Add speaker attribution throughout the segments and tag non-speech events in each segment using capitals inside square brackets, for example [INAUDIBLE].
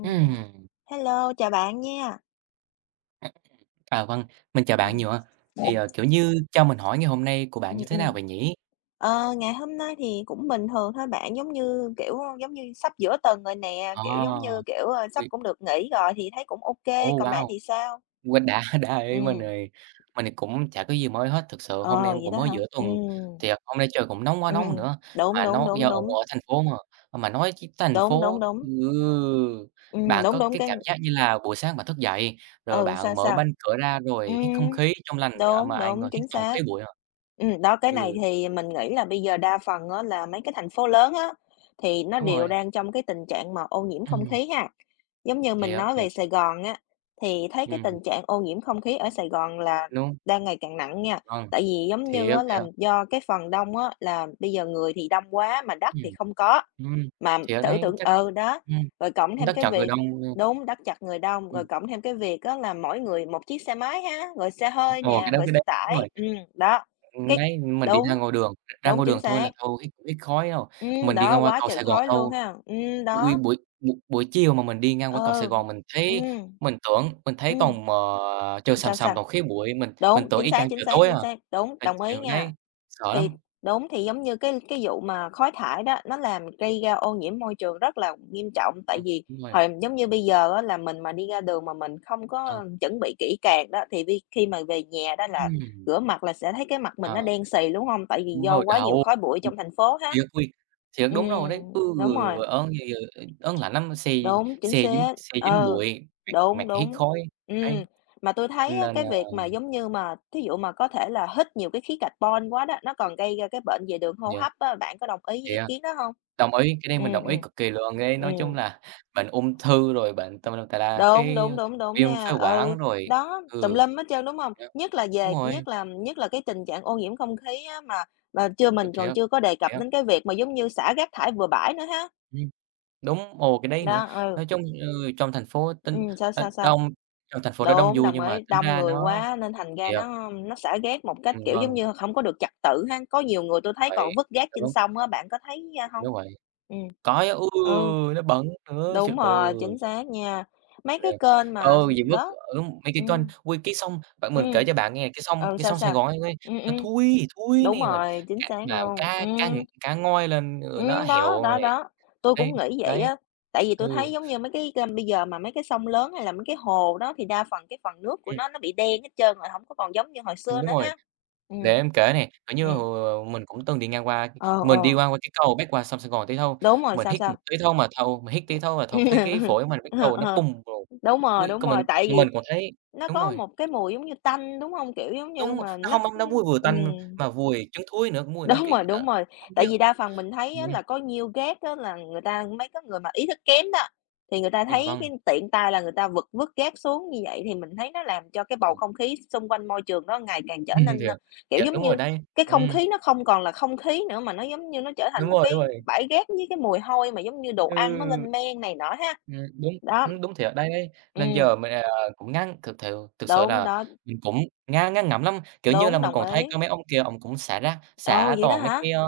Speaker 1: Ừm.
Speaker 2: Ừm,
Speaker 1: Hello, chào bạn nha.
Speaker 2: à, vâng, mình chào bạn
Speaker 1: Ừm,
Speaker 2: nhiều ha. Thì,
Speaker 1: ừm,
Speaker 2: kiểu như, cho mình hỏi ngày hôm nay của bạn
Speaker 1: ừm,
Speaker 2: như thế
Speaker 1: ừm.
Speaker 2: nào vậy nhỉ?
Speaker 1: Ngày hôm nay thì cũng bình thường thôi bạn, giống như sắp giữa tuần rồi nè,
Speaker 2: Ờ,
Speaker 1: kiểu, giống như, kiểu, ờ, sắp
Speaker 2: ôi,
Speaker 1: cũng được nghỉ rồi thì thấy cũng ok.
Speaker 2: ô,
Speaker 1: Còn bạn
Speaker 2: wow,
Speaker 1: thì sao?
Speaker 2: quên đã [LAUGHS] đã vậy mình
Speaker 1: Ừm,
Speaker 2: thì mình thì cũng chả có gì mới hết, thực sự hôm
Speaker 1: ờ,
Speaker 2: nay
Speaker 1: Vậy
Speaker 2: cũng
Speaker 1: đó
Speaker 2: mới
Speaker 1: hả?
Speaker 2: giữa tuần,
Speaker 1: Ừm,
Speaker 2: thì, hôm nay trời cũng nóng quá
Speaker 1: ừm,
Speaker 2: nóng
Speaker 1: ừm,
Speaker 2: nữa,
Speaker 1: đúng,
Speaker 2: mà
Speaker 1: đúng,
Speaker 2: nó do
Speaker 1: đúng,
Speaker 2: ở
Speaker 1: đúng,
Speaker 2: ở thành phố mà, mà nói chứ thành
Speaker 1: đúng, đúng,
Speaker 2: phố
Speaker 1: đúng.
Speaker 2: ừ, bạn
Speaker 1: Đúng,
Speaker 2: có
Speaker 1: đúng,
Speaker 2: cái cảm giác như là buổi sáng bạn thức dậy, rồi bạn
Speaker 1: sao,
Speaker 2: mở banh
Speaker 1: sao?
Speaker 2: cửa ra rồi hít không
Speaker 1: Ừm.
Speaker 2: khí trong lành, mà
Speaker 1: Đúng,
Speaker 2: ai ngờ
Speaker 1: đúng,
Speaker 2: hít
Speaker 1: chính
Speaker 2: toàn khí
Speaker 1: xác.
Speaker 2: bụi à.
Speaker 1: Đó, cái này
Speaker 2: Ừ,
Speaker 1: thì mình nghĩ là bây giờ đa phần á là mấy cái thành phố lớn á, thì nó
Speaker 2: đúng
Speaker 1: đều
Speaker 2: rồi,
Speaker 1: đang trong cái tình trạng mà ô nhiễm không
Speaker 2: ừm,
Speaker 1: khí ha. Giống như mình
Speaker 2: thiệt,
Speaker 1: nói
Speaker 2: thiệt.
Speaker 1: về Sài Gòn á, thì thấy cái
Speaker 2: Ừm,
Speaker 1: tình trạng ô nhiễm không khí ở Sài Gòn là
Speaker 2: đúng,
Speaker 1: đang ngày càng nặng nha.
Speaker 2: vâng,
Speaker 1: Tại vì giống như
Speaker 2: thiệt,
Speaker 1: á là
Speaker 2: thiệt,
Speaker 1: do cái phần đông á là bây giờ người thì đông quá mà đất thì
Speaker 2: ừm,
Speaker 1: không có,
Speaker 2: ừm,
Speaker 1: mà
Speaker 2: thiệt
Speaker 1: thử
Speaker 2: đấy,
Speaker 1: tưởng
Speaker 2: chắc
Speaker 1: ừ, đó, rồi cộng
Speaker 2: ừm,
Speaker 1: thêm
Speaker 2: chắc
Speaker 1: cái
Speaker 2: chọn người
Speaker 1: việc.
Speaker 2: đông, ơ,
Speaker 1: Đúng, tắc chặt người đông,
Speaker 2: ừm,
Speaker 1: rồi cộng thêm cái việc á là mỗi người một chiếc xe máy ha, rồi xe hơi
Speaker 2: ồ, cái
Speaker 1: nè,
Speaker 2: đó
Speaker 1: rồi
Speaker 2: cái
Speaker 1: xe
Speaker 2: đấy đúng
Speaker 1: tải.
Speaker 2: rồi,
Speaker 1: Đó, cái
Speaker 2: đấy, mình đi
Speaker 1: Đúng,
Speaker 2: ra
Speaker 1: đúng,
Speaker 2: ngoài
Speaker 1: chính
Speaker 2: đường thôi
Speaker 1: xác.
Speaker 2: là thôi hít hít khói đâu, mình đi
Speaker 1: Đó,
Speaker 2: ngang qua
Speaker 1: quá
Speaker 2: cầu
Speaker 1: trời
Speaker 2: Sài Gòn
Speaker 1: khói luôn
Speaker 2: thôi,
Speaker 1: ha.
Speaker 2: ui, buổi buổi buổi chiều mà mình đi ngang qua
Speaker 1: Ờ,
Speaker 2: cầu Sài Gòn
Speaker 1: ừ, ừm,
Speaker 2: mình tưởng mình thấy
Speaker 1: ừm,
Speaker 2: toàn mờ trời sầm
Speaker 1: Sao,
Speaker 2: sầm
Speaker 1: sao?
Speaker 2: toàn khí bụi, mình
Speaker 1: Đúng,
Speaker 2: tưởng
Speaker 1: chính
Speaker 2: y chang
Speaker 1: xác, chính
Speaker 2: trời
Speaker 1: xác,
Speaker 2: tối à,
Speaker 1: chính xác, đúng,
Speaker 2: là
Speaker 1: đồng ý
Speaker 2: chiều
Speaker 1: nha.
Speaker 2: đấy, sợ
Speaker 1: Thì
Speaker 2: lắm.
Speaker 1: thì giống như cái vụ mà khói thải đó, nó làm gây ra ô nhiễm môi trường rất là nghiêm trọng, tại
Speaker 2: Vâng,
Speaker 1: vì
Speaker 2: đúng rồi,
Speaker 1: hồi giống như bây giờ á là mình mà đi ra đường mà mình không
Speaker 2: vâng,
Speaker 1: có chuẩn bị kỹ càng đó, thì vi khi mà về nhà đó là
Speaker 2: ừm,
Speaker 1: rửa mặt là sẽ thấy cái mặt mình
Speaker 2: ờ,
Speaker 1: nó đen xì, đúng không? Tại vì
Speaker 2: đúng
Speaker 1: do
Speaker 2: rồi,
Speaker 1: quá nhiều
Speaker 2: đau.
Speaker 1: khói bụi trong thành phố ha.
Speaker 2: Thiệt ôi, thiệt, đúng rồi đấy. Ừ,
Speaker 1: Đúng rồi.
Speaker 2: ớn lạnh lắm, xe
Speaker 1: Đúng, chính xác.
Speaker 2: xe dính
Speaker 1: Ừ,
Speaker 2: bụi, mặt
Speaker 1: đúng,
Speaker 2: mặt hít
Speaker 1: đúng.
Speaker 2: khói,
Speaker 1: ừ
Speaker 2: đấy,
Speaker 1: mà tôi thấy á,
Speaker 2: nên,
Speaker 1: cái việc mà, giống như, mà thí dụ mà có thể là hít nhiều cái khí carbon quá đó, nó còn gây ra cái bệnh về đường hô
Speaker 2: yeah,
Speaker 1: hấp á, bạn có đồng ý với ý
Speaker 2: yeah,
Speaker 1: kiến đó không?
Speaker 2: đồng ý, cái đấy mình
Speaker 1: Ừm,
Speaker 2: đồng ý
Speaker 1: ừm.
Speaker 2: cực kỳ luôn ấy. Nói chung
Speaker 1: Ừm,
Speaker 2: là bệnh ung thư rồi bệnh tùm lum tà la,
Speaker 1: Đúng,
Speaker 2: cái
Speaker 1: đúng, đúng, đúng
Speaker 2: viêm phế
Speaker 1: nha. Ừ,
Speaker 2: quản rồi
Speaker 1: Đó, tùm
Speaker 2: ừ,
Speaker 1: lum hết trơn, đúng không?
Speaker 2: yeah,
Speaker 1: Nhất là
Speaker 2: đúng
Speaker 1: về
Speaker 2: rồi,
Speaker 1: nhất là cái tình trạng ô nhiễm không khí á, mà chưa
Speaker 2: thiệt,
Speaker 1: mình còn
Speaker 2: thiệt,
Speaker 1: chưa có đề cập
Speaker 2: thiệt,
Speaker 1: đến cái việc mà, giống như, xả rác thải bừa bãi nữa ha.
Speaker 2: ừm, đúng, ồ, cái đấy nữa.
Speaker 1: Đó, ừ.
Speaker 2: Nói chung, ừ, trong thành phố tính
Speaker 1: Sao, sao, sao?
Speaker 2: đông trong thành phố nó đông
Speaker 1: Đúng,
Speaker 2: vui
Speaker 1: đồng
Speaker 2: nhưng mà
Speaker 1: ý,
Speaker 2: tính
Speaker 1: đông
Speaker 2: ra
Speaker 1: người
Speaker 2: nó
Speaker 1: quá nên thành ra
Speaker 2: thiệt,
Speaker 1: nó xả rác một cách, kiểu, giống
Speaker 2: vâng,
Speaker 1: như không có được trật tự ha. Có nhiều người tôi thấy
Speaker 2: vậy
Speaker 1: còn vứt rác trên
Speaker 2: đúng,
Speaker 1: sông á, bạn có thấy, a, hông?
Speaker 2: đúng vậy.
Speaker 1: Ừm.
Speaker 2: Có á, ừ,
Speaker 1: Ừ,
Speaker 2: nó bẩn nữa, trời
Speaker 1: đúng
Speaker 2: ơi,
Speaker 1: rồi, chính xác nha. Mấy cái
Speaker 2: [UNINTELLIGIBLE]
Speaker 1: kênh mà
Speaker 2: ừ, gì mất
Speaker 1: đó,
Speaker 2: ở mấy cái kênh,
Speaker 1: ừm,
Speaker 2: ui, cái sông bạn mình kể
Speaker 1: ừm.
Speaker 2: cho bạn nghe, cái sông
Speaker 1: Ừ,
Speaker 2: cái
Speaker 1: Sao,
Speaker 2: sông Sài
Speaker 1: sao?
Speaker 2: Gòn ấy ấy,
Speaker 1: Ừm,
Speaker 2: nó
Speaker 1: ừm,
Speaker 2: thui, thui
Speaker 1: đúng
Speaker 2: nè, mình
Speaker 1: rồi, chính
Speaker 2: cá
Speaker 1: xác
Speaker 2: mà
Speaker 1: luôn.
Speaker 2: cá cá ng cá ngoi lên, ừ, nó héo nè,
Speaker 1: Đó, tôi
Speaker 2: đấy,
Speaker 1: cũng nghĩ vậy
Speaker 2: đấy,
Speaker 1: á, tại vì tôi thấy,
Speaker 2: ừ,
Speaker 1: giống như, mấy cái kênh bây giờ mà mấy cái sông lớn hay là mấy cái hồ đó thì đa phần cái phần nước của
Speaker 2: ừm,
Speaker 1: nó bị đen hết trơn rồi, không có còn giống như hồi xưa
Speaker 2: đúng
Speaker 1: nữa
Speaker 2: rồi.
Speaker 1: ha. ừ
Speaker 2: Để em kể nè, kiểu như,
Speaker 1: ừ
Speaker 2: hồi mình cũng từng đi ngang qua
Speaker 1: ờ,
Speaker 2: mình đi
Speaker 1: ờ,
Speaker 2: ngang qua cái cầu bắc qua sông Sài Gòn tí thôi,
Speaker 1: Đúng rồi, sao, sao?
Speaker 2: mình hít tí thôi mà thầu thấy cái
Speaker 1: [LAUGHS]
Speaker 2: phổi mình bắt
Speaker 1: Ờ,
Speaker 2: đầu nó
Speaker 1: ờ,
Speaker 2: bùng rồi,
Speaker 1: Đúng rồi,
Speaker 2: ui,
Speaker 1: đúng
Speaker 2: còn
Speaker 1: rồi,
Speaker 2: mình
Speaker 1: tại vì
Speaker 2: mình còn thấy
Speaker 1: nó
Speaker 2: đúng
Speaker 1: có
Speaker 2: rồi.
Speaker 1: một cái mùi giống như tanh, đúng không? Kiểu, giống như
Speaker 2: Đúng rồi,
Speaker 1: mà
Speaker 2: nó hông
Speaker 1: nó
Speaker 2: ăn nó mùi vừa
Speaker 1: ừm.
Speaker 2: tanh mà mùi trứng thúi nữa, mùi nó
Speaker 1: đúng rồi,
Speaker 2: kỹ nó
Speaker 1: đúng rồi.
Speaker 2: không
Speaker 1: Tại
Speaker 2: biết.
Speaker 1: vì đa phần mình thấy
Speaker 2: Ừm,
Speaker 1: á là có nhiều rác á là người ta mấy cái người mà ý thức kém đó, thì người ta thấy
Speaker 2: vâng,
Speaker 1: cái tiện tay là người ta vứt vứt rác xuống như vậy thì mình thấy nó làm cho cái bầu
Speaker 2: vâng,
Speaker 1: không khí xung quanh môi trường nó ngày càng
Speaker 2: [LAUGHS]
Speaker 1: trở
Speaker 2: ừm,
Speaker 1: nên,
Speaker 2: thiệt,
Speaker 1: kiểu,
Speaker 2: thiệt,
Speaker 1: giống
Speaker 2: đúng rồi
Speaker 1: như,
Speaker 2: đấy.
Speaker 1: cái không
Speaker 2: Ừm,
Speaker 1: khí nó không còn là không khí nữa mà nó, giống như, nó trở thành một
Speaker 2: đúng
Speaker 1: cái
Speaker 2: rồi,
Speaker 1: bãi rác với cái mùi hôi mà giống như đồ ăn nó
Speaker 2: ừ,
Speaker 1: lên men này nọ ha.
Speaker 2: đúng,
Speaker 1: Đó,
Speaker 2: đúng thiệt đấy, đấy. Nên
Speaker 1: ừm,
Speaker 2: giờ mình, cũng ngán thực sự
Speaker 1: đúng
Speaker 2: là
Speaker 1: đó,
Speaker 2: mình cũng ngán ngán ngẩm lắm, kiểu như là,
Speaker 1: đúng,
Speaker 2: mình
Speaker 1: đồng
Speaker 2: còn thấy
Speaker 1: ý.
Speaker 2: có mấy ông kia ổng cũng xả rác,
Speaker 1: Ồ,
Speaker 2: xả
Speaker 1: vậy đó
Speaker 2: toàn mấy
Speaker 1: hả?
Speaker 2: cái,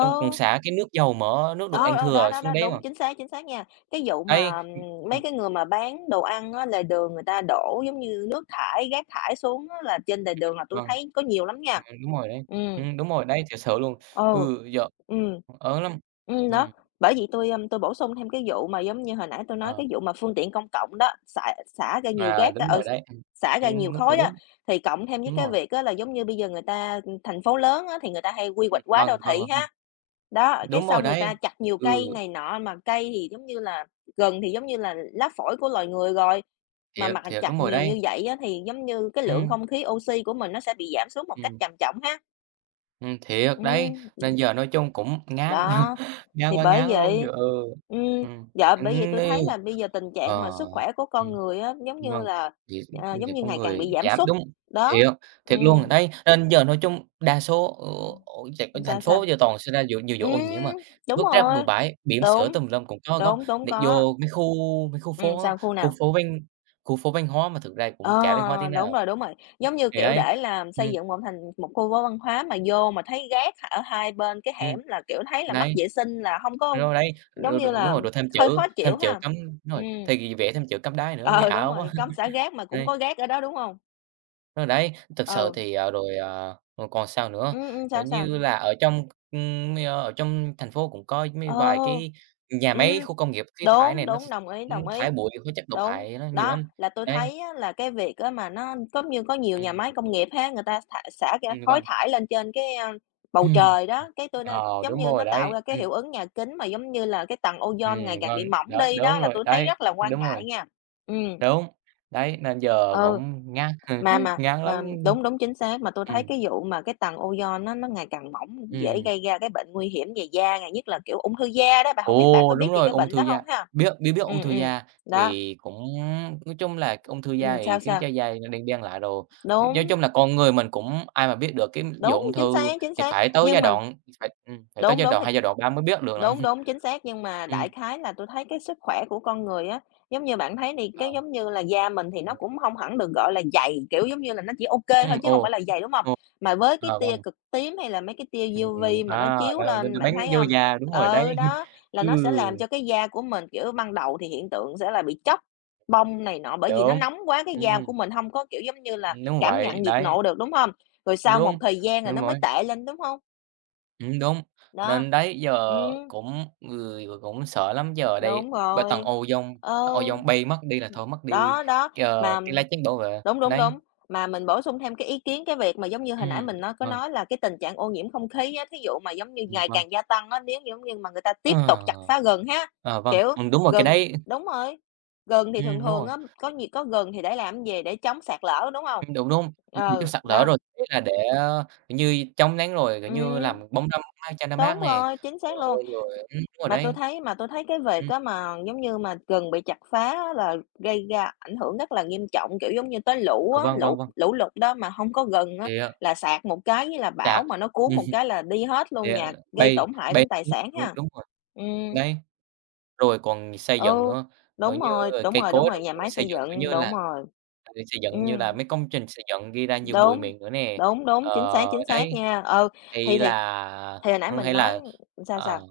Speaker 2: ông cũng xả cái nước dầu mỡ, nước đồ ăn
Speaker 1: Ờ, đó,
Speaker 2: thừa
Speaker 1: đó,
Speaker 2: xuống
Speaker 1: đó,
Speaker 2: đấy mà.
Speaker 1: đúng, chính xác nha.
Speaker 2: Đấy, ừm,
Speaker 1: Mấy cái người mà bán đồ ăn á, lề đường người ta đổ giống như nước thải, rác thải xuống á là trên lề đường là tui
Speaker 2: vâng.
Speaker 1: thấy có nhiều lắm nha.
Speaker 2: À, đúng rồi đấy.
Speaker 1: Ừm.
Speaker 2: Đúng rồi đấy, thiệt sự luôn.
Speaker 1: Ừ,
Speaker 2: Ừ, giờ
Speaker 1: ừm.
Speaker 2: ớn lắm.
Speaker 1: Ừm, đó,
Speaker 2: Ừm,
Speaker 1: Bởi vì tôi, tôi bổ sung thêm cái vụ mà giống như hồi nãy tôi nói
Speaker 2: ờ,
Speaker 1: cái vụ mà phương tiện công cộng đó, xả xả ra nhiều
Speaker 2: à,
Speaker 1: gác á,
Speaker 2: đúng rồi đấy.
Speaker 1: xả ra nhiều
Speaker 2: Đúng, ừ,
Speaker 1: khói á,
Speaker 2: đúng,
Speaker 1: thì cộng thêm với
Speaker 2: đúng
Speaker 1: cái
Speaker 2: rồi.
Speaker 1: việc á là giống như bây giờ người ta thành phố lớn á thì người ta hay quy hoạch quá đô
Speaker 2: Vâng, vâng,
Speaker 1: thị
Speaker 2: vâng,
Speaker 1: ha. Đó, cái
Speaker 2: đúng rồi
Speaker 1: xong người
Speaker 2: đấy.
Speaker 1: ta chặt nhiều
Speaker 2: Ừ,
Speaker 1: cây này nọ, mà cây thì giống như là gần thì giống như là lá phổi của loài người rồi, mà
Speaker 2: thiệt,
Speaker 1: mà
Speaker 2: thiệt,
Speaker 1: chặt
Speaker 2: đúng rồi
Speaker 1: nhiều
Speaker 2: đấy.
Speaker 1: như vậy á thì giống như cái lượng
Speaker 2: Ừm,
Speaker 1: không khí oxy của mình nó sẽ bị giảm xuống một cách
Speaker 2: ừm,
Speaker 1: trầm trọng ha.
Speaker 2: thiệt đấy,
Speaker 1: Ừm,
Speaker 2: nên giờ nói chung cũng ngán,
Speaker 1: Đó.
Speaker 2: [LAUGHS] ngán
Speaker 1: Thì
Speaker 2: quá
Speaker 1: bởi
Speaker 2: ngán luôn,
Speaker 1: vậy
Speaker 2: trời ơi.
Speaker 1: ừm,
Speaker 2: Ừm,
Speaker 1: dạ, bởi vậy tôi
Speaker 2: ờ.
Speaker 1: thấy là bây giờ tình trạng mà sức khỏe của
Speaker 2: Ờ.
Speaker 1: con người á,
Speaker 2: Vâng, thì thì
Speaker 1: giống như
Speaker 2: có
Speaker 1: ngày càng
Speaker 2: người
Speaker 1: bị giảm
Speaker 2: dám
Speaker 1: sút.
Speaker 2: đúng,
Speaker 1: Đó,
Speaker 2: thiệt, thiệt luôn.
Speaker 1: ừm.
Speaker 2: Đấy, nên giờ nói chung đa số ở ở chạy ở
Speaker 1: Ừm,
Speaker 2: thành
Speaker 1: Sao,
Speaker 2: phố
Speaker 1: sao?
Speaker 2: giờ toàn xảy ra vụ nhiều vụ
Speaker 1: Ừm,
Speaker 2: ô nhiễm mà,
Speaker 1: đúng
Speaker 2: vứt rác bừa
Speaker 1: rồi,
Speaker 2: bãi, bỉm sữa
Speaker 1: đúng,
Speaker 2: tùm lum cũng có góc,
Speaker 1: đúng, đúng,
Speaker 2: để
Speaker 1: có.
Speaker 2: vô mấy khu phố á,
Speaker 1: Sao, khu
Speaker 2: khu
Speaker 1: nào?
Speaker 2: phố ven khu phố văn hóa mà thực ra cũng
Speaker 1: Ờ,
Speaker 2: chả văn hóa tí nào.
Speaker 1: đúng rồi, giống như,
Speaker 2: Thì
Speaker 1: kiểu,
Speaker 2: đấy,
Speaker 1: để làm xây
Speaker 2: ừm,
Speaker 1: dựng một thành một khu phố văn hóa mà vô mà thấy rác ở hai bên cái
Speaker 2: ừm,
Speaker 1: hẻm là, kiểu, thấy là mất
Speaker 2: đấy.
Speaker 1: vệ sinh là hông có
Speaker 2: Rồi đấy,
Speaker 1: giống
Speaker 2: rồi
Speaker 1: như
Speaker 2: rồi đúng
Speaker 1: là,
Speaker 2: rồi, rồi thêm chữ
Speaker 1: hơi khó chịu
Speaker 2: thêm chữ
Speaker 1: ha.
Speaker 2: cấm đúng rồi,
Speaker 1: Ừm.
Speaker 2: thì vẽ thêm chữ cấm đá nữa nghe
Speaker 1: Ờ, đúng
Speaker 2: ảo
Speaker 1: rồi,
Speaker 2: quá.
Speaker 1: cấm xả
Speaker 2: [LAUGHS]
Speaker 1: rác mà cũng
Speaker 2: Đấy.
Speaker 1: có rác ở đó, đúng hông?
Speaker 2: Ờ, đấy, thực sự
Speaker 1: Ừ,
Speaker 2: thì, rồi còn sao nữa, kiểu
Speaker 1: Sao, sao?
Speaker 2: như là, ở trong thành phố cũng có mấy
Speaker 1: Ờ,
Speaker 2: vài cái nhà máy,
Speaker 1: ừm,
Speaker 2: khu công nghiệp khí thải
Speaker 1: đúng,
Speaker 2: này
Speaker 1: đúng, đồng ý, đồng
Speaker 2: thải
Speaker 1: ý.
Speaker 2: bụi hóa chất độc
Speaker 1: Đúng,
Speaker 2: hại nó nhiều
Speaker 1: đó,
Speaker 2: lắm.
Speaker 1: là tui
Speaker 2: Đấy,
Speaker 1: thấy á là cái việc á mà nó có như có nhiều nhà
Speaker 2: ừm,
Speaker 1: máy công nghiệp ha, người ta thả xả ra khói
Speaker 2: vâng.
Speaker 1: thải lên trên cái,
Speaker 2: [CLEARS THROAT]
Speaker 1: bầu
Speaker 2: Ừm,
Speaker 1: trời đó, cái tui nên
Speaker 2: ờ,
Speaker 1: giống
Speaker 2: đúng
Speaker 1: như
Speaker 2: rồi
Speaker 1: nó tạo
Speaker 2: đấy,
Speaker 1: ra cái hiệu ứng nhà kính mà giống như là cái tầng ozone ngày
Speaker 2: ừm,
Speaker 1: càng
Speaker 2: vâng,
Speaker 1: bị mỏng đi đó, là tui thấy
Speaker 2: đấy,
Speaker 1: rất là quan
Speaker 2: đúng rồi,
Speaker 1: ngại nha. Ừm,
Speaker 2: đúng. Đấy, nên giờ
Speaker 1: ừ.
Speaker 2: cũng ngán [LAUGHS] ngán lắm.
Speaker 1: Mà Đúng, đúng, chính xác, mà tôi thấy
Speaker 2: Ừm,
Speaker 1: cái vụ mà cái tầng ozone nó ngày càng mỏng, dễ
Speaker 2: ừm.
Speaker 1: gây ra cái bệnh nguy hiểm về da ngày nhất là, kiểu, ung thư da đó, bạn không biết bạn
Speaker 2: Ồ,
Speaker 1: có biết
Speaker 2: đúng
Speaker 1: về
Speaker 2: rồi,
Speaker 1: cái
Speaker 2: ung
Speaker 1: bệnh
Speaker 2: thư
Speaker 1: đó
Speaker 2: da,
Speaker 1: không ha?
Speaker 2: biết biết biết ung
Speaker 1: ừ
Speaker 2: thư
Speaker 1: ừ
Speaker 2: da
Speaker 1: Đó,
Speaker 2: thì cũng nói chung là ung thư da thì
Speaker 1: sao,
Speaker 2: khiến cho
Speaker 1: sao?
Speaker 2: da nó đen đen lại rồi.
Speaker 1: Đúng,
Speaker 2: Nói chung là con người mình cũng ai mà biết được cái vụ
Speaker 1: đúng,
Speaker 2: ung thư
Speaker 1: chính
Speaker 2: thì
Speaker 1: xác, nhưng mà
Speaker 2: phải tới
Speaker 1: đúng,
Speaker 2: giai
Speaker 1: đúng,
Speaker 2: đoạn
Speaker 1: thì
Speaker 2: hai giai đoạn ba mới biết được lận.
Speaker 1: Đúng,
Speaker 2: [LAUGHS]
Speaker 1: đúng, chính xác, nhưng mà
Speaker 2: Ừm,
Speaker 1: đại khái là tôi thấy cái sức khỏe của con người á, giống như bạn thấy thì
Speaker 2: ờ,
Speaker 1: cái giống như là da mình thì nó
Speaker 2: ừm,
Speaker 1: cũng không hẳn được gọi là dày, kiểu, giống như là nó chỉ ok thôi chứ không
Speaker 2: ồ,
Speaker 1: phải là dày, đúng không?
Speaker 2: ồ,
Speaker 1: Mà với cái
Speaker 2: ờ,
Speaker 1: tia
Speaker 2: vâng,
Speaker 1: cực tím hay là mấy cái
Speaker 2: ừm,
Speaker 1: tia UV mà nó
Speaker 2: à,
Speaker 1: chiếu
Speaker 2: nên nên
Speaker 1: lên,
Speaker 2: nó bám
Speaker 1: bạn thấy
Speaker 2: vô
Speaker 1: không?
Speaker 2: da, đúng rồi đấy. [LAUGHS]
Speaker 1: Đó, là
Speaker 2: Ừ,
Speaker 1: nó sẽ làm cho cái da của mình, kiểu, ban đầu thì hiện tượng sẽ là bị tróc, bong này nọ bởi vì nó
Speaker 2: đúng,
Speaker 1: nóng quá cái da
Speaker 2: ừm,
Speaker 1: của mình không có, kiểu, giống như là,
Speaker 2: đúng
Speaker 1: cảm
Speaker 2: vậy,
Speaker 1: nhận nhiệt
Speaker 2: đấy,
Speaker 1: độ được, đúng không? Rồi sau một
Speaker 2: đúng,
Speaker 1: thời gian rồi
Speaker 2: đúng
Speaker 1: nó mới
Speaker 2: rồi.
Speaker 1: tệ lên, đúng không?
Speaker 2: Đúng,
Speaker 1: Đó,
Speaker 2: nên đấy,
Speaker 1: ừ
Speaker 2: giờ cũng người cũng sợ lắm, giờ ở đây
Speaker 1: Đúng
Speaker 2: ba
Speaker 1: rồi. Ờ.
Speaker 2: tầng ozone bay mất đi là thôi mất đi,
Speaker 1: Đó, đó,
Speaker 2: cái, ờ,
Speaker 1: mà
Speaker 2: cái lá chắn bảo vệ,
Speaker 1: đúng, đúng,
Speaker 2: đấy,
Speaker 1: đúng, mà mình bổ sung thêm cái ý kiến cái việc mà giống như hồi nãy
Speaker 2: ừm,
Speaker 1: mình nói có
Speaker 2: vâng,
Speaker 1: nói là cái tình trạng ô nhiễm không khí á, thí dụ mà giống như ngày
Speaker 2: vâng.
Speaker 1: càng gia tăng á, nếu giống như mà người ta
Speaker 2: Ờ,
Speaker 1: tiếp tục chặt phá rừng ha,
Speaker 2: ờ, vâng,
Speaker 1: kiểu,
Speaker 2: đúng rồi, cái
Speaker 1: rừng
Speaker 2: đấy
Speaker 1: đúng rồi, rừng thì thường
Speaker 2: đúng
Speaker 1: thường
Speaker 2: rồi,
Speaker 1: á, có gì có rừng thì để làm gì, để chống sạt lở, đúng không?
Speaker 2: đúng, đúng, đúng bị chắc
Speaker 1: Ừ,
Speaker 2: sạt lở
Speaker 1: đó,
Speaker 2: rồi, ý là để, ơ, kiểu như, chống nắng rồi, kiểu như,
Speaker 1: ừm,
Speaker 2: làm bóng râm mát cho nó mát
Speaker 1: đúng
Speaker 2: nè,
Speaker 1: rồi, chính
Speaker 2: ờ,
Speaker 1: xác luôn.
Speaker 2: ôi, rồi đúng rồi
Speaker 1: Mà tôi
Speaker 2: đấy.
Speaker 1: thấy mà tôi thấy cái việc
Speaker 2: Ừm,
Speaker 1: á mà, giống như, mà rừng bị chặt phá á là gây ra ảnh hưởng rất là nghiêm trọng, kiểu, giống như, tới lũ
Speaker 2: ờ,
Speaker 1: á,
Speaker 2: vâng, vâng,
Speaker 1: lũ
Speaker 2: vâng,
Speaker 1: lũ lụt đó mà không có rừng á
Speaker 2: thì,
Speaker 1: là sạt một cái với là bão
Speaker 2: sạt,
Speaker 1: mà nó cuốn một
Speaker 2: [LAUGHS]
Speaker 1: cái là đi hết
Speaker 2: thì,
Speaker 1: luôn nhà, gây
Speaker 2: bay
Speaker 1: tổn hại
Speaker 2: bay
Speaker 1: đến tài
Speaker 2: xuống
Speaker 1: sản
Speaker 2: luôn,
Speaker 1: ha.
Speaker 2: đúng rồi,
Speaker 1: Ừm,
Speaker 2: đấy. Rồi còn xây dựng
Speaker 1: ừ,
Speaker 2: nữa,
Speaker 1: đúng
Speaker 2: như
Speaker 1: rồi,
Speaker 2: là
Speaker 1: đúng
Speaker 2: cây
Speaker 1: rồi, đúng
Speaker 2: cối
Speaker 1: rồi,
Speaker 2: rồi
Speaker 1: nhà
Speaker 2: còn
Speaker 1: máy
Speaker 2: xây
Speaker 1: xây
Speaker 2: dựng, kiểu
Speaker 1: dựng,
Speaker 2: như là,
Speaker 1: đúng rồi,
Speaker 2: xây dựng như là
Speaker 1: ừm,
Speaker 2: mấy công trình xây dựng gây ra nhiều bụi
Speaker 1: đúng,
Speaker 2: mịn nữa nè.
Speaker 1: đúng, đúng,
Speaker 2: Ờ,
Speaker 1: chính xác
Speaker 2: đấy,
Speaker 1: nha. Ừ, thì
Speaker 2: hay
Speaker 1: thì
Speaker 2: là
Speaker 1: thì hồi nãy
Speaker 2: ừm,
Speaker 1: mình
Speaker 2: hay
Speaker 1: nói
Speaker 2: là,
Speaker 1: Sao, sao?
Speaker 2: ờ,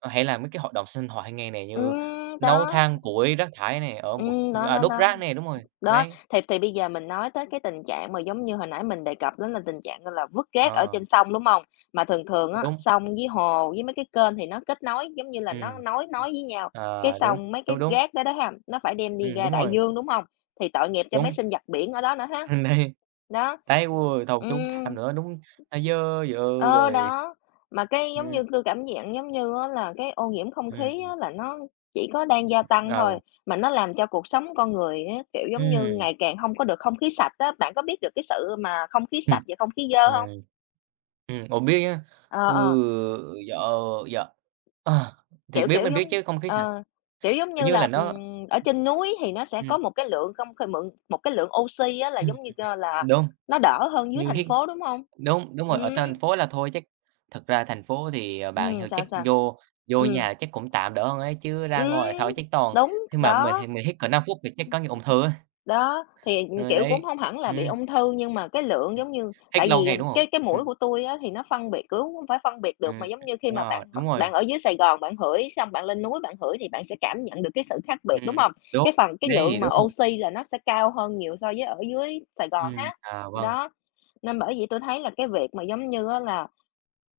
Speaker 2: hay là mấy cái hoạt động sinh hoạt hàng ngày này
Speaker 1: Ừ,
Speaker 2: như nấu
Speaker 1: đó,
Speaker 2: than củi, rác thải này,
Speaker 1: đó, đó,
Speaker 2: đốt
Speaker 1: đó.
Speaker 2: rác này, đúng rồi,
Speaker 1: Đó,
Speaker 2: đấy,
Speaker 1: thì bây giờ mình nói tới cái tình trạng mà giống như hồi nãy mình đề cập đến là tình trạng, là, vứt rác ở
Speaker 2: ờ,
Speaker 1: trên sông, đúng hông? Mà thường thường á,
Speaker 2: đúng,
Speaker 1: sông với hồ với mấy cái kênh thì nó kết nối, giống như là, nó
Speaker 2: ừm,
Speaker 1: nối
Speaker 2: ừm,
Speaker 1: nối với nhau, cái
Speaker 2: ờ, đúng,
Speaker 1: xong mấy cái
Speaker 2: đúng, đúng,
Speaker 1: rác đó đó ha, nó phải đem đi ra
Speaker 2: đúng
Speaker 1: đại
Speaker 2: rồi,
Speaker 1: dương, đúng hông? Thì tội nghiệp cho mấy
Speaker 2: đúng, [LAUGHS]
Speaker 1: sinh vật biển ở đó nữa ha.
Speaker 2: đấy,
Speaker 1: Đó,
Speaker 2: đấy, ôi, thôi, tốn than
Speaker 1: ừm.
Speaker 2: nữa, đúng, à, dơ dợ
Speaker 1: Ờ,
Speaker 2: rồi.
Speaker 1: đó, mà cái, giống như,
Speaker 2: Ừm.
Speaker 1: tui cảm nhận giống như á là cái ô nhiễm không khí
Speaker 2: Ừm,
Speaker 1: á là nó chỉ có đang gia tăng
Speaker 2: ờ,
Speaker 1: thôi, mà nó làm cho cuộc sống con người á, kiểu, giống như,
Speaker 2: ừm,
Speaker 1: ngày càng hông có được không khí sạch á. Bạn có biết được cái sự mà không khí
Speaker 2: ừm,
Speaker 1: sạch và không khí dơ
Speaker 2: ờ,
Speaker 1: hông?
Speaker 2: ủa, biết á,
Speaker 1: Ờ, ờ,
Speaker 2: ừ, dạ, dạ, ờ, thì
Speaker 1: kiểu, kiểu,
Speaker 2: mình
Speaker 1: giống
Speaker 2: biết chứ không khí sạch,
Speaker 1: ờ, kiểu, giống
Speaker 2: kiểu
Speaker 1: như
Speaker 2: như là,
Speaker 1: là,
Speaker 2: nó
Speaker 1: ở trên núi thì nó sẽ
Speaker 2: ừm,
Speaker 1: có một cái lượng không khí mượn một cái lượng oxy á là,
Speaker 2: ừm,
Speaker 1: giống như, là
Speaker 2: đúng,
Speaker 1: nó đỡ hơn dưới
Speaker 2: như
Speaker 1: thành
Speaker 2: hít
Speaker 1: phố, đúng hông?
Speaker 2: đúng, đúng rồi, ở thành
Speaker 1: Ừm,
Speaker 2: phố là thôi chắc thật ra thành phố thì, bạn hiểu chắc
Speaker 1: sao, sao?
Speaker 2: vô vô
Speaker 1: Ừm,
Speaker 2: nhà chắc cũng tạm đỡ hơn ấy, chứ ra ngoài thôi
Speaker 1: ừm,
Speaker 2: chắc toàn
Speaker 1: đúng,
Speaker 2: khi mà mình thì
Speaker 1: đó.
Speaker 2: mình hít cỡ 5 phút thì chắc có người ung thư á,
Speaker 1: Đó, thì,
Speaker 2: ừ,
Speaker 1: kiểu, cũng
Speaker 2: đấy,
Speaker 1: hông hẳn là bị
Speaker 2: ừm,
Speaker 1: ung thư nhưng mà cái lượng giống như
Speaker 2: hít
Speaker 1: tại
Speaker 2: lâu
Speaker 1: vì
Speaker 2: ngày đúng hông?
Speaker 1: cái mũi
Speaker 2: Ừm,
Speaker 1: của tui á thì nó phân biệt, kiểu, hông phải phân biệt được
Speaker 2: ừm,
Speaker 1: mà giống như khi mà
Speaker 2: ờ,
Speaker 1: bạn
Speaker 2: đúng rồi,
Speaker 1: bạn ở dưới Sài Gòn bạn hửi, xong bạn lên núi bạn hửi thì bạn sẽ cảm nhận được cái sự khác biệt, đúng
Speaker 2: ừm,
Speaker 1: hông?
Speaker 2: đúng,
Speaker 1: Cái phần cái
Speaker 2: đấy, thì
Speaker 1: lượng mà
Speaker 2: đúng rồi.
Speaker 1: oxy là nó sẽ cao hơn nhiều so với ở dưới Sài Gòn ha.
Speaker 2: À, vâng,
Speaker 1: Đó, nên bởi vậy tui thấy là cái việc mà giống như á là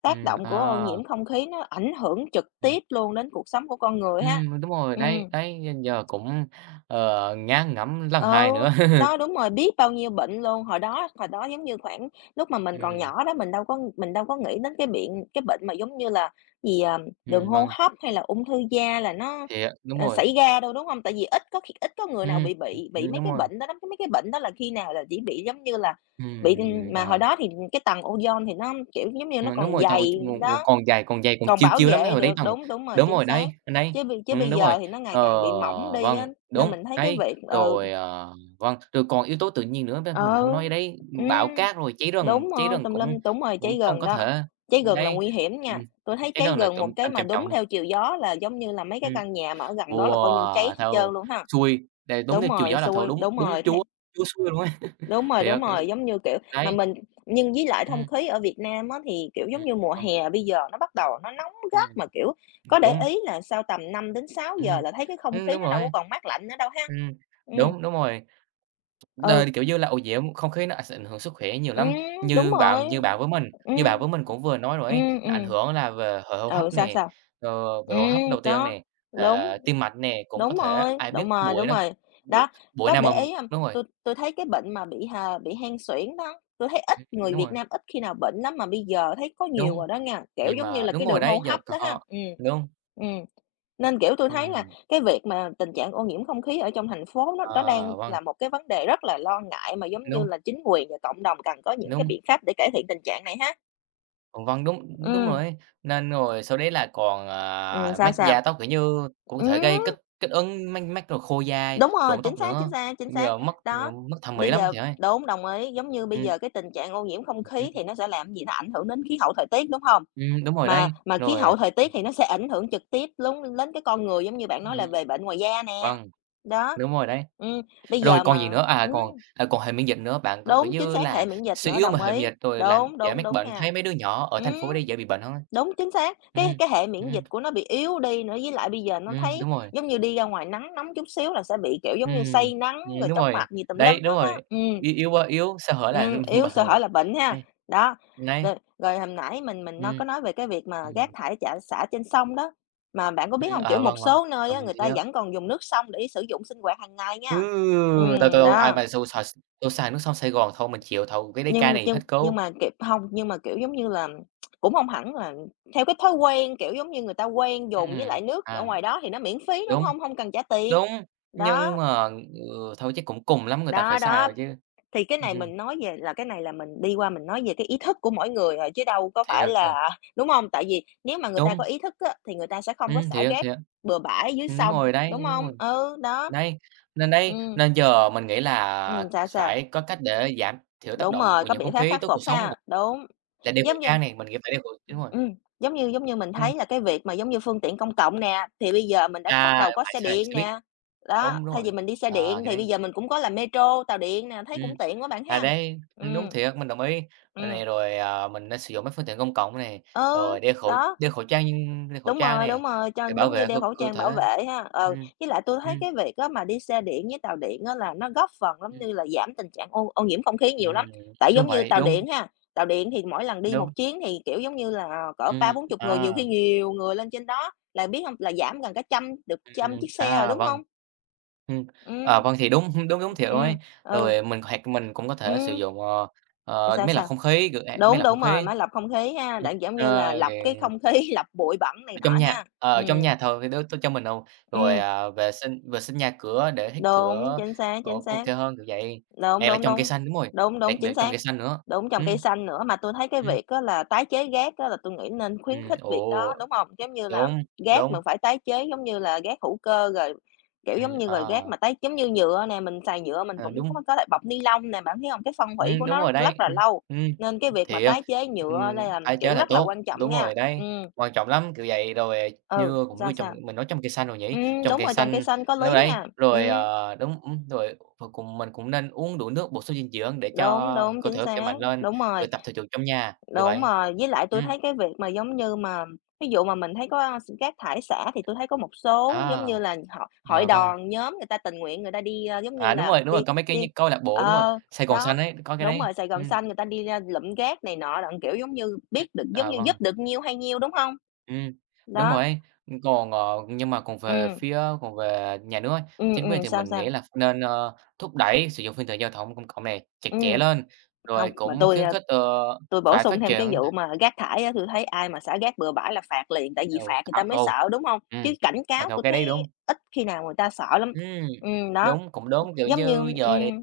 Speaker 1: tác động của ô
Speaker 2: à,
Speaker 1: nhiễm không khí nó ảnh hưởng trực
Speaker 2: ừm,
Speaker 1: tiếp luôn đến cuộc sống của con người ha.
Speaker 2: đúng rồi, đấy,
Speaker 1: Ừm.
Speaker 2: đấy, nên giờ cũng, ngán ngẩm lần
Speaker 1: Ừ,
Speaker 2: hai nữa. [LAUGHS]
Speaker 1: đó, đúng rồi, biết bao nhiêu bệnh luôn. Hồi đó, giống như, khoảng lúc mà mình còn
Speaker 2: Ừm,
Speaker 1: nhỏ đó, mình đâu có nghĩ đến cái bệnh mà giống như là gì, à, đường hô
Speaker 2: vâng,
Speaker 1: hấp hay là ung thư da là nó,
Speaker 2: thì, à,
Speaker 1: ờ, xảy ra đâu, đúng không? Tại vì ít có người nào bị mấy
Speaker 2: đúng
Speaker 1: cái
Speaker 2: rồi,
Speaker 1: bệnh đó lắm, mấy cái bệnh đó là khi nào là chỉ bị, giống như là, bị, ừ,
Speaker 2: ừm,
Speaker 1: mà hồi
Speaker 2: ờ.
Speaker 1: đó thì cái tầng ozone thì nó, kiểu, giống như, nó
Speaker 2: Đúng
Speaker 1: còn
Speaker 2: rồi, trời ơi,
Speaker 1: dày,
Speaker 2: ngủ ngủ
Speaker 1: đó,
Speaker 2: còn dài còn dài, còn
Speaker 1: còn
Speaker 2: chill
Speaker 1: bảo
Speaker 2: chill lắm, cái
Speaker 1: vệ
Speaker 2: hồi đấy
Speaker 1: được.
Speaker 2: tầm
Speaker 1: Đúng, đúng rồi,
Speaker 2: đúng
Speaker 1: chính
Speaker 2: rồi, đấy,
Speaker 1: xác.
Speaker 2: đấy,
Speaker 1: Chứ bây chứ bây
Speaker 2: đúng rồi.
Speaker 1: giờ thì nó ngày
Speaker 2: Ờ,
Speaker 1: càng bị mỏng đi á,
Speaker 2: vâng,
Speaker 1: nên
Speaker 2: đúng,
Speaker 1: mình thấy cái
Speaker 2: đấy,
Speaker 1: việc ừ.
Speaker 2: rồi, ờ, vâng, rồi còn yếu tố tự nhiên nữa đó, mình
Speaker 1: Ờ,
Speaker 2: hông nói đấy,
Speaker 1: ừm,
Speaker 2: bão cát rồi
Speaker 1: đúng
Speaker 2: cháy
Speaker 1: rồi,
Speaker 2: rừng
Speaker 1: tùm lum,
Speaker 2: cũng
Speaker 1: đúng rồi, cháy
Speaker 2: cũng không
Speaker 1: gần
Speaker 2: có
Speaker 1: đó,
Speaker 2: thể
Speaker 1: cháy gần là
Speaker 2: đấy,
Speaker 1: nguy hiểm
Speaker 2: ừm,
Speaker 1: nha. Tôi thấy
Speaker 2: cháy
Speaker 1: cháy
Speaker 2: rừng là
Speaker 1: gần một
Speaker 2: tụm
Speaker 1: cái
Speaker 2: tầm
Speaker 1: mà
Speaker 2: trầm
Speaker 1: đúng
Speaker 2: trọng,
Speaker 1: theo chiều gió là giống như là mấy cái
Speaker 2: ừm,
Speaker 1: căn nhà mà ở gần đó là coi như cháy
Speaker 2: wow,
Speaker 1: hết trơn
Speaker 2: thâu
Speaker 1: luôn ha.
Speaker 2: xui, đây đúng
Speaker 1: Đúng
Speaker 2: theo chiều
Speaker 1: rồi,
Speaker 2: gió là thôi,
Speaker 1: xui,
Speaker 2: đúng
Speaker 1: đúng rồi,
Speaker 2: đúng
Speaker 1: thế
Speaker 2: Chúa Chúa xui luôn ấy,
Speaker 1: đúng
Speaker 2: thiệt, ừ,
Speaker 1: rồi, giống như, kiểu,
Speaker 2: đấy,
Speaker 1: mà mình nhưng với lại không
Speaker 2: ừm,
Speaker 1: khí ở Việt Nam á thì, kiểu,
Speaker 2: ừm,
Speaker 1: giống như mùa
Speaker 2: vâng,
Speaker 1: hè bây giờ nó bắt đầu nó nóng gắt
Speaker 2: ừm,
Speaker 1: mà, kiểu, có để
Speaker 2: đúng,
Speaker 1: ý là sau tầm 5 đến 6 giờ
Speaker 2: ừm,
Speaker 1: là thấy cái không khí
Speaker 2: đúng
Speaker 1: nó đâu có
Speaker 2: rồi.
Speaker 1: còn mát lạnh nữa đâu ha.
Speaker 2: Ừm,
Speaker 1: Ừm,
Speaker 2: đúng, đúng rồi.
Speaker 1: ừ,
Speaker 2: Đời, kiểu như là, ô nhiễm không khí nó sẽ ảnh hưởng sức khỏe nhiều lắm.
Speaker 1: ừm, đúng
Speaker 2: Như
Speaker 1: rồi,
Speaker 2: bạn như bạn với mình Như bạn
Speaker 1: ừm,
Speaker 2: với mình cũng vừa nói rồi ấy, nó ảnh
Speaker 1: ừm.
Speaker 2: hưởng là về hệ hô
Speaker 1: Ừ,
Speaker 2: hấp
Speaker 1: sao,
Speaker 2: nè,
Speaker 1: sao?
Speaker 2: về
Speaker 1: Ừ,
Speaker 2: hô hấp đầu tiên
Speaker 1: đó,
Speaker 2: nè,
Speaker 1: đúng,
Speaker 2: hệ tim mạch nè, cũng có
Speaker 1: đúng
Speaker 2: thể
Speaker 1: rồi,
Speaker 2: ai biết
Speaker 1: đúng rồi,
Speaker 2: bụi
Speaker 1: đúng
Speaker 2: nó
Speaker 1: rồi.
Speaker 2: bụi
Speaker 1: Đó,
Speaker 2: bụi
Speaker 1: có
Speaker 2: nào
Speaker 1: để
Speaker 2: mà
Speaker 1: ý không?
Speaker 2: đúng rồi,
Speaker 1: Tôi thấy cái bệnh mà bị hen suyễn đó, tôi thấy ít
Speaker 2: ừm,
Speaker 1: người
Speaker 2: đúng
Speaker 1: Việt
Speaker 2: rồi,
Speaker 1: Nam ít khi nào bệnh lắm mà bây giờ thấy có nhiều
Speaker 2: đúng,
Speaker 1: rồi đó nha, kiểu,
Speaker 2: gì
Speaker 1: giống như
Speaker 2: mà
Speaker 1: là
Speaker 2: đúng
Speaker 1: cái
Speaker 2: rồi
Speaker 1: đường hô
Speaker 2: đấy, giờ
Speaker 1: hấp
Speaker 2: c
Speaker 1: đó ha.
Speaker 2: họ
Speaker 1: Ừ,
Speaker 2: đúng,
Speaker 1: ừm, nên, kiểu, tôi thấy là
Speaker 2: ừm,
Speaker 1: cái việc mà tình trạng ô nhiễm không khí ở trong thành phố nó đang
Speaker 2: ờ, vâng,
Speaker 1: là một cái vấn đề rất là lo ngại mà giống như
Speaker 2: đúng,
Speaker 1: là chính quyền và cộng đồng cần có những cái
Speaker 2: đúng.
Speaker 1: biện pháp để cải thiện tình trạng này ha.
Speaker 2: Vâng, đúng đúng
Speaker 1: Ừ,
Speaker 2: rồi. Nên rồi sau đấy là còn, à,
Speaker 1: sao,
Speaker 2: mát
Speaker 1: sao?
Speaker 2: da tóc, kiểu như, cũng có thể gây
Speaker 1: Ừ.
Speaker 2: kích kích ứng, mát mát rồi khô da,
Speaker 1: Đúng rồi,
Speaker 2: rụng
Speaker 1: chính
Speaker 2: tóc
Speaker 1: xác, chính
Speaker 2: nữa,
Speaker 1: xác, chính xác.
Speaker 2: giờ
Speaker 1: Đó,
Speaker 2: mất thẩm mỹ
Speaker 1: bây
Speaker 2: lắm
Speaker 1: giờ
Speaker 2: chị ơi.
Speaker 1: đúng, đồng ý, giống như bây
Speaker 2: Ừm,
Speaker 1: giờ cái tình trạng ô nhiễm không
Speaker 2: ừm,
Speaker 1: khí thì nó sẽ làm gì? Nó ảnh hưởng đến khí hậu thời tiết, đúng hông?
Speaker 2: đúng rồi đấy,
Speaker 1: Mà khí
Speaker 2: rồi,
Speaker 1: hậu thời tiết thì nó sẽ ảnh hưởng trực tiếp lún đến cái con người, giống như bạn
Speaker 2: ừm,
Speaker 1: nói là về bệnh ngoài da nè.
Speaker 2: vâng,
Speaker 1: Đó,
Speaker 2: đúng rồi đấy.
Speaker 1: ừm, bây
Speaker 2: Rồi
Speaker 1: giờ
Speaker 2: còn gì
Speaker 1: mà
Speaker 2: nữa? À, còn, còn hệ miễn dịch nữa, bạn còn, kiểu
Speaker 1: đúng, chính
Speaker 2: như
Speaker 1: xác, hệ
Speaker 2: là,
Speaker 1: miễn dịch
Speaker 2: suy
Speaker 1: nữa,
Speaker 2: yếu mà
Speaker 1: đồng
Speaker 2: hệ miễn
Speaker 1: ý.
Speaker 2: dịch rồi làm
Speaker 1: Đúng,
Speaker 2: dễ
Speaker 1: đúng,
Speaker 2: mắc
Speaker 1: đúng
Speaker 2: bệnh,
Speaker 1: nha.
Speaker 2: thấy mấy đứa nhỏ ở thành phố
Speaker 1: Ừm.
Speaker 2: đấy dễ bị bệnh hông?
Speaker 1: Đúng, chính xác,
Speaker 2: Ừm,
Speaker 1: cái hệ miễn
Speaker 2: ừm,
Speaker 1: dịch của nó bị yếu đi nữa, với lại bây giờ nó thấy
Speaker 2: đúng rồi.
Speaker 1: giống như đi ra ngoài nắng nóng chút xíu là sẽ bị, kiểu, giống như
Speaker 2: Ừm,
Speaker 1: say nắng rồi
Speaker 2: đúng
Speaker 1: chóng
Speaker 2: rồi.
Speaker 1: mặt gì tùm lum
Speaker 2: Đấy, đúng
Speaker 1: hết
Speaker 2: rồi,
Speaker 1: á.
Speaker 2: yếu yếu quá yếu, sơ hở là [LAUGHS]
Speaker 1: Yếu
Speaker 2: bà
Speaker 1: sơ hở là bệnh ha.
Speaker 2: đấy,
Speaker 1: Đó,
Speaker 2: đấy,
Speaker 1: rồi rồi hồi nãy mình nó có
Speaker 2: ừm.
Speaker 1: nói về cái việc mà rác
Speaker 2: Ừm,
Speaker 1: thải chả xả trên sông đó, mà bạn có biết không kiểu,
Speaker 2: à,
Speaker 1: một
Speaker 2: vâng, vâng,
Speaker 1: số nơi
Speaker 2: ờ,
Speaker 1: á,
Speaker 2: mình
Speaker 1: người
Speaker 2: sẽ
Speaker 1: ta
Speaker 2: nhớ.
Speaker 1: vẫn còn dùng nước sông để sử dụng sinh hoạt hàng ngày nha.
Speaker 2: Ừ, thôi, thôi, ai
Speaker 1: Đó.
Speaker 2: mà xù xòa xù xà nước sông Sài Gòn thôi mình chịu, thôi cái đấy ca
Speaker 1: Nhưng
Speaker 2: này
Speaker 1: nhưng
Speaker 2: hết
Speaker 1: nhưng
Speaker 2: cứu.
Speaker 1: mà, kiểu không nhưng mà, kiểu, giống như là, cũng không hẳn là theo cái thói quen, kiểu, giống như, người ta quen dùng với lại nước ở
Speaker 2: À,
Speaker 1: ngoài đó thì nó miễn phí, đúng
Speaker 2: đúng,
Speaker 1: không? Không cần trả tiền.
Speaker 2: đúng, nhưng
Speaker 1: Đó,
Speaker 2: mà, ừ, thôi chắc cũng cùng lắm người ta phải
Speaker 1: đó,
Speaker 2: sai
Speaker 1: đó,
Speaker 2: rồi chứ.
Speaker 1: thì cái này
Speaker 2: Ừm,
Speaker 1: mình nói về là cái này là mình đi qua mình nói về cái ý thức của mỗi người à, chứ đâu có phải
Speaker 2: thiệt, thiệt,
Speaker 1: là đúng không? Tại vì nếu mà người ta
Speaker 2: đúng,
Speaker 1: có ý thức á, thì người ta sẽ không có xả
Speaker 2: thiệt,
Speaker 1: rác
Speaker 2: thiệt,
Speaker 1: bừa bãi dưới sông, đúng
Speaker 2: đúng
Speaker 1: không?
Speaker 2: rồi.
Speaker 1: Ừ, đó.
Speaker 2: Đấy, đấy
Speaker 1: Ừm,
Speaker 2: nên giờ mình nghĩ là
Speaker 1: sao, sao?
Speaker 2: phải có cách để giảm thiểu tác
Speaker 1: Đúng
Speaker 2: động
Speaker 1: rồi,
Speaker 2: ô
Speaker 1: có
Speaker 2: nhiễm
Speaker 1: biện
Speaker 2: không
Speaker 1: pháp
Speaker 2: khí
Speaker 1: khắc
Speaker 2: tới cuộc
Speaker 1: phục
Speaker 2: sống của
Speaker 1: ha, đúng.
Speaker 2: là đeo khẩu
Speaker 1: Giống như
Speaker 2: trang này, mình nghĩ phải đeo khẩu đúng rồi,
Speaker 1: ừm, giống như mình
Speaker 2: ừm,
Speaker 1: thấy là cái việc mà giống như phương tiện công cộng nè, thì bây giờ mình đã bắt
Speaker 2: à,
Speaker 1: đầu có
Speaker 2: phải
Speaker 1: xe
Speaker 2: xài xe
Speaker 1: điện
Speaker 2: buýt,
Speaker 1: nè.
Speaker 2: đúng,
Speaker 1: Đó,
Speaker 2: đúng
Speaker 1: thay
Speaker 2: rồi,
Speaker 1: vì mình đi xe
Speaker 2: ờ,
Speaker 1: điện
Speaker 2: cái
Speaker 1: thì bây
Speaker 2: đấy,
Speaker 1: giờ mình cũng có là metro, tàu điện nè, thấy cũng
Speaker 2: ừm,
Speaker 1: tiện quá bạn
Speaker 2: à,
Speaker 1: ha.
Speaker 2: đấy, đúng
Speaker 1: Ừm.
Speaker 2: thiệt, mình đồng ý. Rồi
Speaker 1: Ừm,
Speaker 2: này rồi, à, mình nên sử dụng các phương tiện công cộng này,
Speaker 1: ừ,
Speaker 2: rồi
Speaker 1: đó.
Speaker 2: đeo khẩu trang này
Speaker 1: Đúng rồi, cho
Speaker 2: để bảo
Speaker 1: giống như
Speaker 2: vệ cơ
Speaker 1: đeo khẩu
Speaker 2: cơ
Speaker 1: trang
Speaker 2: thể.
Speaker 1: bảo vệ ha. Ờ,
Speaker 2: Ừm,
Speaker 1: với lại tôi thấy
Speaker 2: ừm,
Speaker 1: cái việc á mà đi xe điện với tàu điện á là nó góp phần lắm
Speaker 2: ừm,
Speaker 1: như là giảm tình trạng ô ô nhiễm không khí nhiều
Speaker 2: ừm,
Speaker 1: lắm. Tại
Speaker 2: đúng
Speaker 1: giống như
Speaker 2: vậy,
Speaker 1: tàu
Speaker 2: đúng,
Speaker 1: điện ha, tàu điện thì mỗi lần đi
Speaker 2: đúng,
Speaker 1: một chuyến thì, kiểu, giống như là cỡ ba bốn chục người,
Speaker 2: à.
Speaker 1: nhiều khi nhiều người lên trên đó, là biết không? Là giảm gần cả trăm được trăm chiếc xe rồi,
Speaker 2: À,
Speaker 1: đúng
Speaker 2: vâng.
Speaker 1: không?
Speaker 2: Ừm, à,
Speaker 1: Ừm,
Speaker 2: vâng, thì đúng, đúng, đúng thiệt luôn ấy.
Speaker 1: ừm, ừ,
Speaker 2: Rồi mình hoặc mình cũng có thể sử
Speaker 1: ừm,
Speaker 2: dụng,
Speaker 1: sao,
Speaker 2: máy lọc
Speaker 1: sao?
Speaker 2: không khí, máy
Speaker 1: Đúng,
Speaker 2: lọc không
Speaker 1: đúng rồi,
Speaker 2: khí.
Speaker 1: máy lọc không khí ha, để, giống như
Speaker 2: Ờ,
Speaker 1: là, lọc
Speaker 2: rồi
Speaker 1: cái không khí, [LAUGHS] lọc bụi bẩn này
Speaker 2: trong
Speaker 1: nọ
Speaker 2: nhà
Speaker 1: ha.
Speaker 2: trong
Speaker 1: Ừm,
Speaker 2: nhà thờ thì đ tôi cho mình đồ, rồi,
Speaker 1: ừm,
Speaker 2: à, vệ sinh nhà cửa để hít thở,
Speaker 1: đúng, chính xác,
Speaker 2: ờ,
Speaker 1: chính
Speaker 2: ok
Speaker 1: xác.
Speaker 2: hơn, kiểu vậy.
Speaker 1: Đúng,
Speaker 2: Hay là
Speaker 1: đúng,
Speaker 2: trồng cây
Speaker 1: đúng.
Speaker 2: xanh, đúng rồi,
Speaker 1: Đúng,
Speaker 2: đặc
Speaker 1: đúng, chính
Speaker 2: biệt trồng
Speaker 1: xác.
Speaker 2: cây xanh nữa.
Speaker 1: Đúng, trồng cây
Speaker 2: Ừm.
Speaker 1: xanh nữa, mà tui thấy cái
Speaker 2: Ừm,
Speaker 1: việc á là tái chế rác á là tui nghĩ nên khuyến khích việc đó,
Speaker 2: ồ,
Speaker 1: đúng hông? Giống như là
Speaker 2: đúng,
Speaker 1: rác
Speaker 2: đúng,
Speaker 1: mình phải tái chế giống như là rác hữu cơ rồi, kiểu, giống như,
Speaker 2: à,
Speaker 1: rồi rác mà tái giống như nhựa nè, mình xài nhựa mình
Speaker 2: à,
Speaker 1: cũng
Speaker 2: đúng.
Speaker 1: có thể bọc ni lông nè, bạn thấy hông? Cái phân hủy của
Speaker 2: Đúng
Speaker 1: nó
Speaker 2: rồi
Speaker 1: rất rất
Speaker 2: đấy.
Speaker 1: là lâu,
Speaker 2: Ừm,
Speaker 1: nên cái việc mà
Speaker 2: thì,
Speaker 1: tái chế
Speaker 2: ừm,
Speaker 1: nhựa là,
Speaker 2: tái chế
Speaker 1: kiểu,
Speaker 2: là
Speaker 1: rất là
Speaker 2: tốt,
Speaker 1: quan trọng
Speaker 2: đúng
Speaker 1: nha.
Speaker 2: rồi đấy, quan trọng lắm, kiểu vậy. Rồi, ờ,
Speaker 1: Ừ,
Speaker 2: như cũng nuôi
Speaker 1: sao,
Speaker 2: trồng
Speaker 1: sao?
Speaker 2: mình nói trồng cây xanh rồi nhỉ? Trồng
Speaker 1: Đúng
Speaker 2: cây
Speaker 1: rồi, trồng cây
Speaker 2: xanh
Speaker 1: xanh có
Speaker 2: đúng rồi
Speaker 1: lý
Speaker 2: đấy,
Speaker 1: nha.
Speaker 2: rồi,
Speaker 1: Ừm,
Speaker 2: đúng, rồi rồi cùng mình cũng nên uống đủ nước, bổ sung dinh dưỡng để
Speaker 1: đúng,
Speaker 2: cho
Speaker 1: đúng,
Speaker 2: cơ thể
Speaker 1: chính
Speaker 2: khỏe
Speaker 1: xác,
Speaker 2: mạnh lên,
Speaker 1: đúng
Speaker 2: rồi
Speaker 1: rồi.
Speaker 2: tập thể dục trong nhà, kiểu
Speaker 1: Đúng
Speaker 2: vậy.
Speaker 1: rồi, với lại tôi
Speaker 2: Ừm,
Speaker 1: thấy cái việc mà, giống như, mà ví dụ mà mình thấy có, a, rác thải xả thì tôi thấy có một số, giống như
Speaker 2: à,
Speaker 1: là, hội hội
Speaker 2: à, vâng,
Speaker 1: đoàn, nhóm người ta tình nguyện người ta đi, a, giống như
Speaker 2: à,
Speaker 1: là,
Speaker 2: đúng rồi,
Speaker 1: đi
Speaker 2: có mấy cái như
Speaker 1: đi
Speaker 2: câu lạc bộ, đúng rồi,
Speaker 1: ờ,
Speaker 2: Sài Gòn Xanh
Speaker 1: đó,
Speaker 2: ấy, có cái
Speaker 1: đúng
Speaker 2: đấy,
Speaker 1: rồi, Sài Gòn
Speaker 2: ừm,
Speaker 1: Xanh người ta đi ra lụm rác này nọ đặng, kiểu, giống như, biết được giống
Speaker 2: à,
Speaker 1: như, giúp
Speaker 2: vâng.
Speaker 1: được nhiêu hay nhiêu, đúng không?
Speaker 2: Ừm, đúng
Speaker 1: Đó,
Speaker 2: rồi ấy. Còn, nhưng mà
Speaker 1: ừm,
Speaker 2: còn về nhà nước ấy, chính quyền thì
Speaker 1: sao,
Speaker 2: mình nghĩ
Speaker 1: sao?
Speaker 2: là nên, thúc đẩy sử dụng phương tiện giao thông công cộng này chặt chẽ
Speaker 1: Ừm,
Speaker 2: lên, rồi
Speaker 1: không mà
Speaker 2: cũng
Speaker 1: tôi
Speaker 2: khuyến khích,
Speaker 1: Tôi bổ
Speaker 2: phải
Speaker 1: sung
Speaker 2: phát
Speaker 1: thêm cái
Speaker 2: triển
Speaker 1: vụ mà rác thải á, tôi thấy ai mà xả rác bừa bãi là phạt liền, tại vì
Speaker 2: ừ,
Speaker 1: phạt người
Speaker 2: tạo
Speaker 1: ta mới
Speaker 2: đồ
Speaker 1: sợ, đúng hông?
Speaker 2: ừm,
Speaker 1: Chứ cảnh
Speaker 2: mặc
Speaker 1: cáo
Speaker 2: dù
Speaker 1: tôi
Speaker 2: cái
Speaker 1: thấy
Speaker 2: đấy đúng.
Speaker 1: ít khi nào người ta sợ lắm.
Speaker 2: Ừm,
Speaker 1: Đó,
Speaker 2: đúng, cũng đúng, kiểu
Speaker 1: giống
Speaker 2: như,
Speaker 1: như
Speaker 2: giờ thì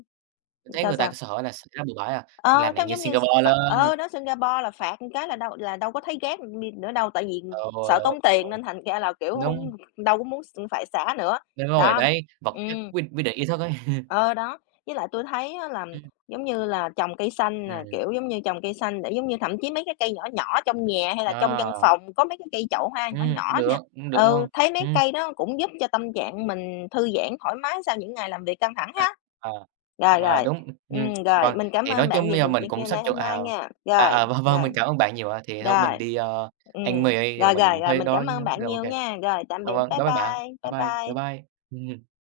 Speaker 2: mình thấy
Speaker 1: sao,
Speaker 2: người ta cứ
Speaker 1: sao?
Speaker 2: sợ là sẽ bừa bãi à,
Speaker 1: Ờ,
Speaker 2: làm
Speaker 1: nó
Speaker 2: nạn như
Speaker 1: giống như
Speaker 2: Singapore
Speaker 1: phạt
Speaker 2: lên,
Speaker 1: ờ, đó, Singapore là phạt một cái là đâu có thấy rác đi nữa đâu, tại vì
Speaker 2: ừ,
Speaker 1: sợ
Speaker 2: ừ,
Speaker 1: tốn tiền
Speaker 2: ừ,
Speaker 1: nên thành ra là, kiểu,
Speaker 2: đúng,
Speaker 1: đâu có muốn phải xả nữa.
Speaker 2: đúng rồi,
Speaker 1: Đó,
Speaker 2: đấy, vật chất
Speaker 1: ừm.
Speaker 2: quyết quyết định ý thức ấy.
Speaker 1: Ờ, đó, với lại tôi thấy á là,
Speaker 2: [LAUGHS]
Speaker 1: giống như là, trồng cây xanh nè,
Speaker 2: Ừm,
Speaker 1: kiểu, giống như, trồng cây xanh để, giống như, thậm chí mấy cái cây nhỏ nhỏ
Speaker 2: ừm,
Speaker 1: trong nhà hay là trong văn
Speaker 2: đó.
Speaker 1: phòng, có mấy cái cây chậu hoa nhỏ nhỏ nè.
Speaker 2: Cũng được
Speaker 1: Ừ,
Speaker 2: luôn.
Speaker 1: thấy mấy
Speaker 2: Ừm,
Speaker 1: cây đó cũng giúp cho tâm trạng mình thư giãn thoải mái sau những ngày làm việc căng thẳng
Speaker 2: à,
Speaker 1: ha.
Speaker 2: ờ,
Speaker 1: Rồi,
Speaker 2: ờ,
Speaker 1: rồi,
Speaker 2: đúng, ừm,
Speaker 1: rồi,
Speaker 2: vâng,
Speaker 1: mình cảm
Speaker 2: thì nói
Speaker 1: ơn bạn
Speaker 2: chung
Speaker 1: về
Speaker 2: bây giờ
Speaker 1: cuộc
Speaker 2: mình
Speaker 1: chuyện
Speaker 2: cũng
Speaker 1: kia
Speaker 2: sắp
Speaker 1: nay
Speaker 2: chu
Speaker 1: hôm
Speaker 2: à,
Speaker 1: nay nha.
Speaker 2: à,
Speaker 1: Rồi,
Speaker 2: à, vâng, vâng,
Speaker 1: rồi,
Speaker 2: mình cảm ơn bạn nhiều ạ. Thì thôi mình
Speaker 1: rồi.
Speaker 2: đi,
Speaker 1: Ừm,
Speaker 2: ăn mì đây, giờ
Speaker 1: rồi,
Speaker 2: mình
Speaker 1: rồi,
Speaker 2: cũng
Speaker 1: rồi,
Speaker 2: hơi
Speaker 1: mình
Speaker 2: đói
Speaker 1: cảm ơn bạn
Speaker 2: rồi, ô
Speaker 1: nhiều
Speaker 2: kê.
Speaker 1: nha. Rồi, tạm
Speaker 2: Dạ
Speaker 1: biệt,
Speaker 2: vâng,
Speaker 1: bye
Speaker 2: bye bye bạn.
Speaker 1: bye, bye
Speaker 2: Bye bye, bye
Speaker 1: bye.
Speaker 2: bye. Ừm.